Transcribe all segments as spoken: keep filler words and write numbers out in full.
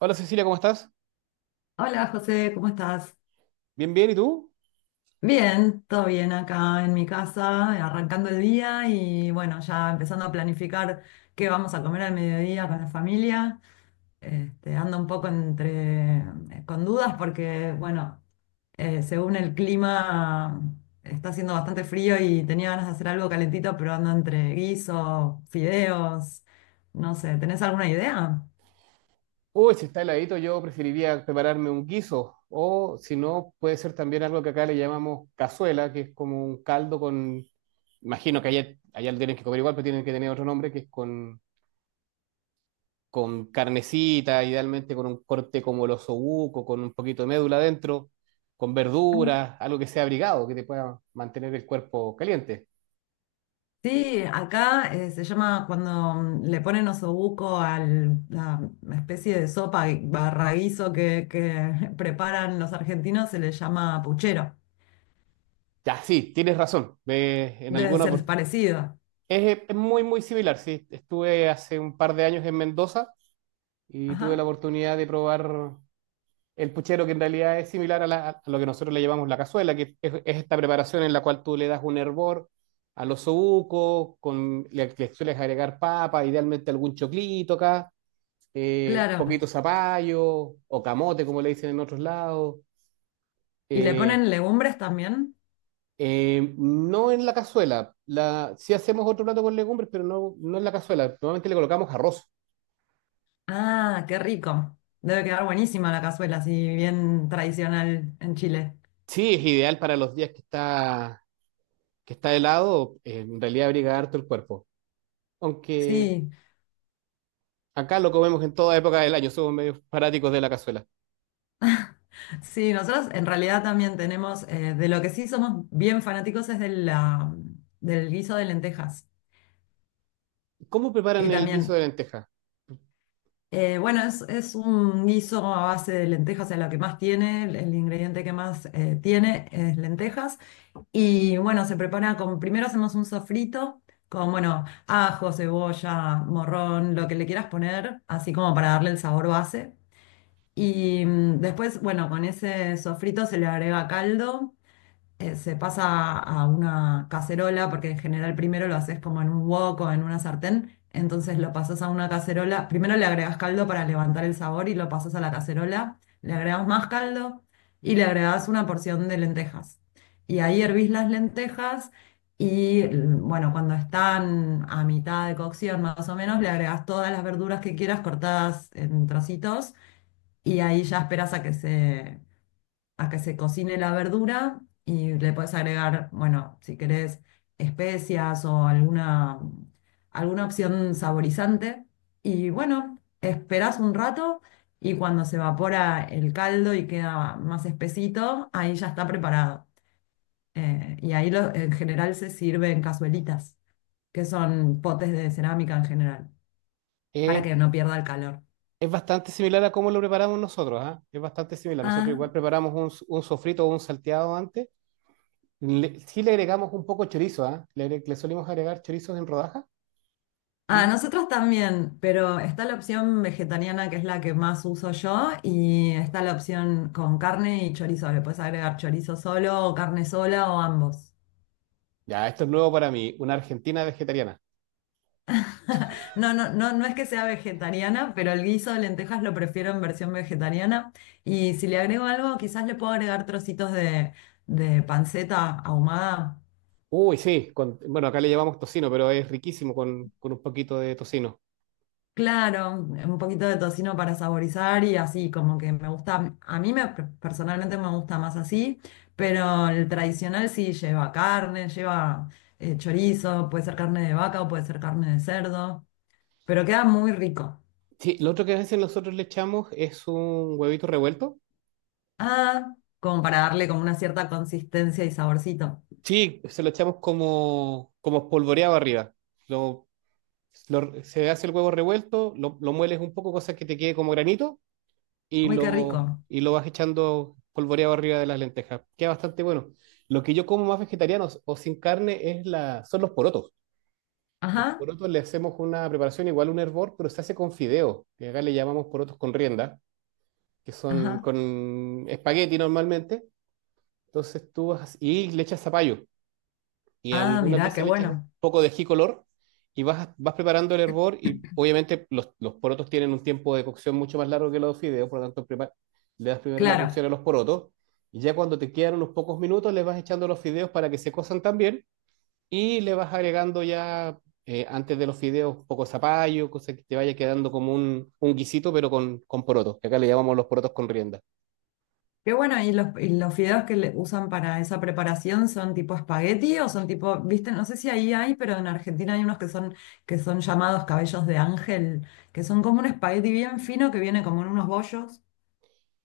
Hola Cecilia, ¿cómo estás? Hola José, ¿cómo estás? Bien, bien, ¿y tú? Bien, todo bien acá en mi casa, arrancando el día y bueno, ya empezando a planificar qué vamos a comer al mediodía con la familia. Este, ando un poco entre, eh, con dudas porque bueno, eh, según el clima está haciendo bastante frío y tenía ganas de hacer algo calentito, pero ando entre guiso, fideos, no sé, ¿tenés alguna idea? Uy, si está heladito, yo preferiría prepararme un guiso. O si no, puede ser también algo que acá le llamamos cazuela, que es como un caldo con. Imagino que allá, allá lo tienen que comer igual, pero tienen que tener otro nombre, que es con, con carnecita, idealmente con un corte como el osobuco, con un poquito de médula adentro, con verduras, algo que sea abrigado, que te pueda mantener el cuerpo caliente. Sí, acá eh, se llama cuando mm, le ponen osobuco a la especie de sopa y barra guiso que, que preparan los argentinos, se le llama puchero. Ya, sí, tienes razón. Me- en Debe alguna ser parecido. Es, eh, es muy, muy similar, sí. Estuve hace un par de años en Mendoza y tuve la Ajá, oportunidad de probar el puchero, que en realidad es similar a, la- a lo que nosotros le llamamos la cazuela, que es, es esta preparación en la cual tú le das un hervor a los osobucos, con, le, le sueles agregar papa, idealmente algún choclito acá, eh, claro. poquito zapallo o camote, como le dicen en otros lados. ¿Y le eh, ponen legumbres también? eh, no en la cazuela, la, sí hacemos otro plato con legumbres, pero no, no en la cazuela, normalmente le colocamos arroz. Ah, qué rico. Debe quedar buenísima la cazuela, así bien tradicional en Chile. Sí, es ideal para los días que está, que está helado, eh, en realidad abriga harto el cuerpo. Aunque Sí, acá lo comemos en toda época del año, somos medios fanáticos de la cazuela. sí, nosotros en realidad también tenemos, eh, de lo que sí somos bien fanáticos es de la, del guiso de lentejas. ¿Cómo Y preparan el guiso de también lenteja? Eh, bueno, es, es un guiso a base de lentejas, es lo que más tiene, el, el ingrediente que más eh, tiene es lentejas. Y bueno, se prepara con, primero hacemos un sofrito con, bueno, ajo, cebolla, morrón, lo que le quieras poner, así como para darle el sabor base. Y mm, después, bueno, con ese sofrito se le agrega caldo eh, se pasa a una cacerola, porque en general primero lo haces como en un wok o en una sartén, entonces lo pasas a una cacerola, primero le agregas caldo para levantar el sabor y lo pasas a la cacerola, le agregas más caldo y le agregas una porción de lentejas. Y ahí hervís las lentejas y l- bueno, cuando están a mitad de cocción más o menos, le agregas todas las verduras que quieras cortadas en trocitos y ahí ya esperas a que se a que se cocine la verdura y le puedes agregar, bueno, si querés, especias o alguna, alguna opción saborizante. Y bueno, esperás un rato y cuando se evapora el caldo y queda más espesito, ahí ya está preparado. Eh, y ahí lo- en general se sirve en cazuelitas, que son potes de cerámica en general, para Eh, que no pierda el calor. es bastante similar a cómo lo preparamos nosotros, ¿ah? Es bastante similar. Nosotros Ah. igual preparamos un, s- un sofrito o un salteado antes. Le- sí le agregamos un poco chorizo, ¿ah? Le, agre- le solimos agregar chorizos en rodajas. A Y nosotros también, pero está la opción vegetariana que es la que más uso yo y está la opción con carne y chorizo. Le puedes agregar chorizo solo o carne sola o ambos. ya, esto es nuevo para mí, una argentina vegetariana. No, no, no, no es que sea vegetariana, pero el guiso de lentejas lo prefiero en versión vegetariana. Y si le agrego algo, quizás le puedo agregar trocitos de, de panceta ahumada. Uy, sí, con- bueno, acá le llamamos tocino, pero es riquísimo con, con un poquito de tocino. Claro, un poquito de tocino para saborizar y así, como que me gusta, a mí me, personalmente me gusta más así, pero el tradicional sí lleva carne, lleva eh, chorizo, puede ser carne de vaca o puede ser carne de cerdo, pero queda muy rico. Sí, lo otro que a veces nosotros le echamos es un huevito revuelto. Ah, como para darle como una cierta consistencia y saborcito. Sí, se lo echamos como, como espolvoreado arriba. Lo, lo- Se hace el huevo revuelto, lo, lo mueles un poco, cosa que te quede como granito, y Uy, qué lo, rico. y lo vas echando polvoreado arriba de las lentejas. Queda bastante bueno. Lo que yo como más vegetariano o sin carne es la, son los porotos. Los Ajá, porotos le hacemos una preparación igual a un hervor, pero se hace con fideo, que acá le llamamos porotos con rienda, que son ajá. con espagueti normalmente. Entonces tú vas y le echas zapallo. Y Ah, algunas mirá, qué veces le echas un bueno. poco de ají color y vas, vas preparando el hervor. Y obviamente los, los porotos tienen un tiempo de cocción mucho más largo que los fideos, por lo tanto prepar- le das primero la cocción Claro. a los porotos. Y ya cuando te quedan unos pocos minutos, les vas echando los fideos para que se cosan también y le vas agregando ya eh, antes de los fideos un poco de zapallo, cosa que te vaya quedando como un, un guisito, pero con, con porotos, que acá le llamamos los porotos con rienda. Qué bueno, ¿y los, y los fideos que le usan para esa preparación son tipo espagueti o son tipo, viste, no sé si ahí hay, pero en Argentina hay unos que son, que son llamados cabellos de ángel, que son como un espagueti bien fino que viene como en unos bollos.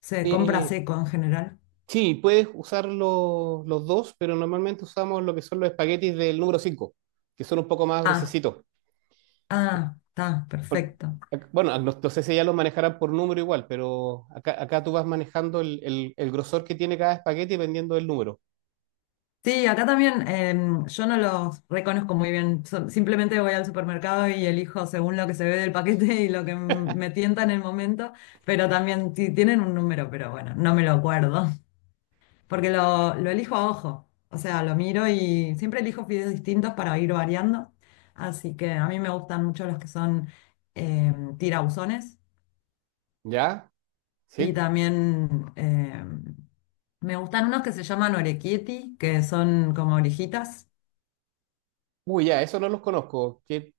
Se compra Eh, seco en general. sí, puedes usar lo- los dos, pero normalmente usamos lo que son los espaguetis del número cinco que son un poco más Ah, gruesecitos. ah, está, Por- perfecto. ac- Bueno, no, no sé si ya los manejarán por número igual, pero acá, acá tú vas manejando el, el- el grosor que tiene cada espagueti dependiendo del número. Sí, acá también em, yo no los reconozco muy bien. So- simplemente voy al supermercado y elijo según lo que se ve del paquete y lo que m- me tienta en el momento, pero también ti- tienen un número, pero bueno, no me lo acuerdo. Porque lo, lo elijo a ojo. O sea, lo miro y siempre elijo videos distintos para ir variando. Así que a mí me gustan mucho los que son eh, tirabuzones. ¿Ya? Y Sí. también eh, me gustan unos que se llaman orecchietti, que son como orejitas. Uy, ya, eso no los conozco. ¿Qué,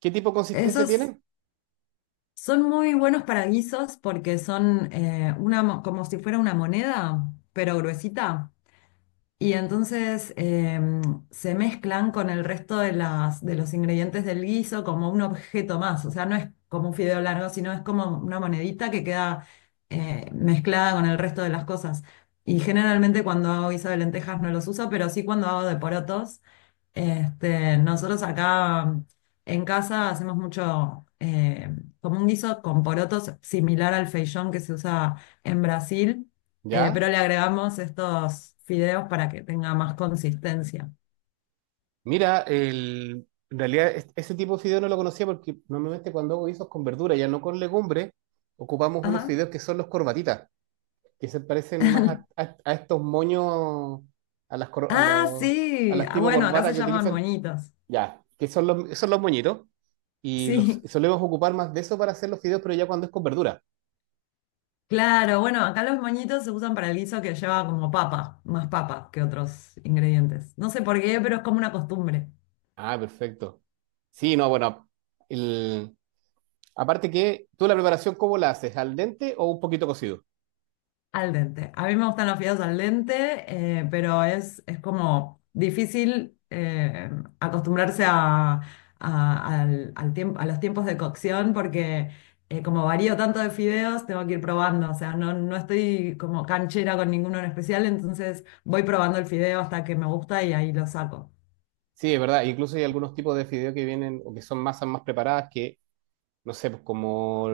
qué tipo de consistencia Esos tienen? son muy buenos para guisos porque son eh, una, mo- como si fuera una moneda, pero gruesita. Y entonces em, se mezclan con el resto de las, de los ingredientes del guiso como un objeto más. O sea, no es como un fideo largo, sino es como una monedita que queda eh, mezclada con el resto de las cosas. Y generalmente cuando hago guiso de lentejas no los uso, pero sí cuando hago de porotos. Este, nosotros acá en casa hacemos mucho eh, como un guiso con porotos similar al feijón que se usa en Brasil, eh, ¿Ya? pero le agregamos estos fideos para que tenga más consistencia. Mira, el, en realidad es- ese tipo de fideo no lo conocía porque normalmente cuando hago guisos con verdura, ya no con legumbre, ocupamos unos Ajá. fideos que son los corbatitas, que se parecen más a, a- a estos moños, a las, cor- a Ah, los, a sí. las Ah, tipo bueno, acá corbatas se que llaman utilizan, moñitos. ya, que son los, son los moñitos, y los Sí, solemos ocupar más de eso para hacer los fideos, pero ya cuando es con verdura. claro. Bueno, acá los moñitos se usan para el guiso que lleva como papa, más papa que otros ingredientes. No sé por qué, pero es como una costumbre. Ah, perfecto. Sí, no, bueno, el- aparte que, ¿tú la preparación cómo la haces? ¿Al dente o un poquito cocido? Al dente. A mí me gustan los fideos al dente, eh, pero es, es como difícil eh, acostumbrarse a, a- al, al tiemp- a los tiempos de cocción porque eh, como varío tanto de fideos, tengo que ir probando. O sea, no, no estoy como canchera con ninguno en especial, entonces voy probando el fideo hasta que me gusta y ahí lo saco. Sí, es verdad. Incluso hay algunos tipos de fideos que vienen o que son masas más preparadas que, no sé, pues como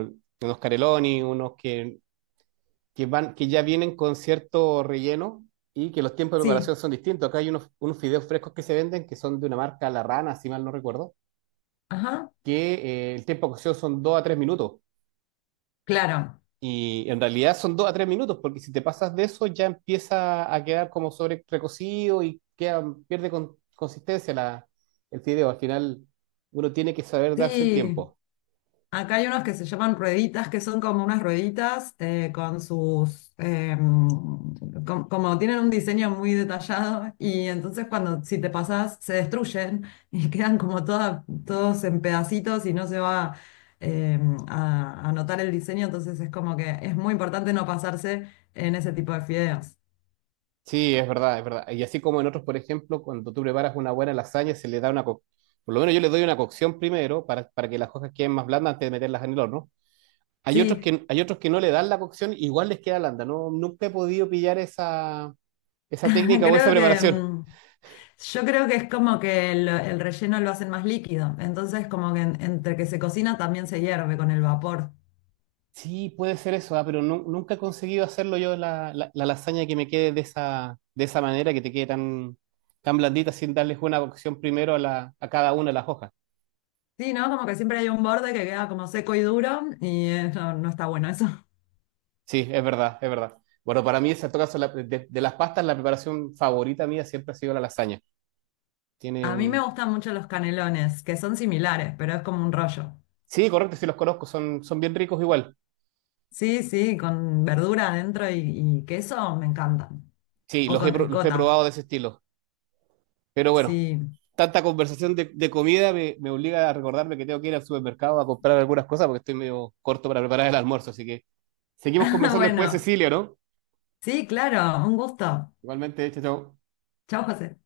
unos careloni, unos que, que van, que ya vienen con cierto relleno y que los tiempos de Sí, preparación son distintos. Acá hay unos, unos fideos frescos que se venden que son de una marca La Rana, si mal no recuerdo, ajá, que eh, el tiempo de cocción son dos a tres minutos. claro. Y en realidad son dos a tres minutos, porque si te pasas de eso ya empieza a quedar como sobre recocido y queda, pierde con- consistencia la, el fideo. Al final uno tiene que saber darse el Sí. tiempo. Acá hay unos que se llaman rueditas, que son como unas rueditas eh, con sus, eh, com- como tienen un diseño muy detallado y entonces cuando si te pasas se destruyen y quedan como toda- todos en pedacitos y no se va eh, a, a notar el diseño, entonces es como que es muy importante no pasarse en ese tipo de fideos. Sí, es verdad, es verdad. Y así como en otros, por ejemplo, cuando tú preparas una buena lasaña, se le da una... co- Por lo menos yo le doy una cocción primero para, para que las hojas queden más blandas antes de meterlas en el horno. Hay otros Sí, que, hay otros que no le dan la cocción, igual les queda blanda. No, nunca he podido pillar esa, esa técnica o esa creo que... preparación. mm, yo creo que es como que el, el relleno lo hacen más líquido, entonces como que en- entre que se cocina también se hierve con el vapor. Sí, puede ser eso, ah, pero nu- nunca he conseguido hacerlo yo la, la- la lasaña que me quede de esa, de esa manera, que te quede tan, tan blandita sin darles una cocción primero a, la, a cada una de las hojas. Sí, ¿no? Como que siempre hay un borde que queda como seco y duro y eh, no, no está bueno eso. Sí, es verdad, es verdad. Bueno, para mí, en todo caso, la- de, de, las pastas, la preparación favorita mía siempre ha sido la lasaña. Tiene A mí me un. gustan mucho los canelones, que son similares, pero es como un rollo. Sí, correcto, sí los conozco, son, son bien ricos igual. Sí, sí, con verdura adentro y, y queso me encantan. Sí, O los he, con pro- los he ricota, probado de ese estilo. Pero bueno, sí. tanta conversación de, de comida me, me obliga a recordarme que tengo que ir al supermercado a comprar algunas cosas porque estoy medio corto para preparar el almuerzo, así que seguimos conversando después, Bueno, Cecilio, ¿no? sí, claro, un gusto. Igualmente, chao, chao. Chao, José.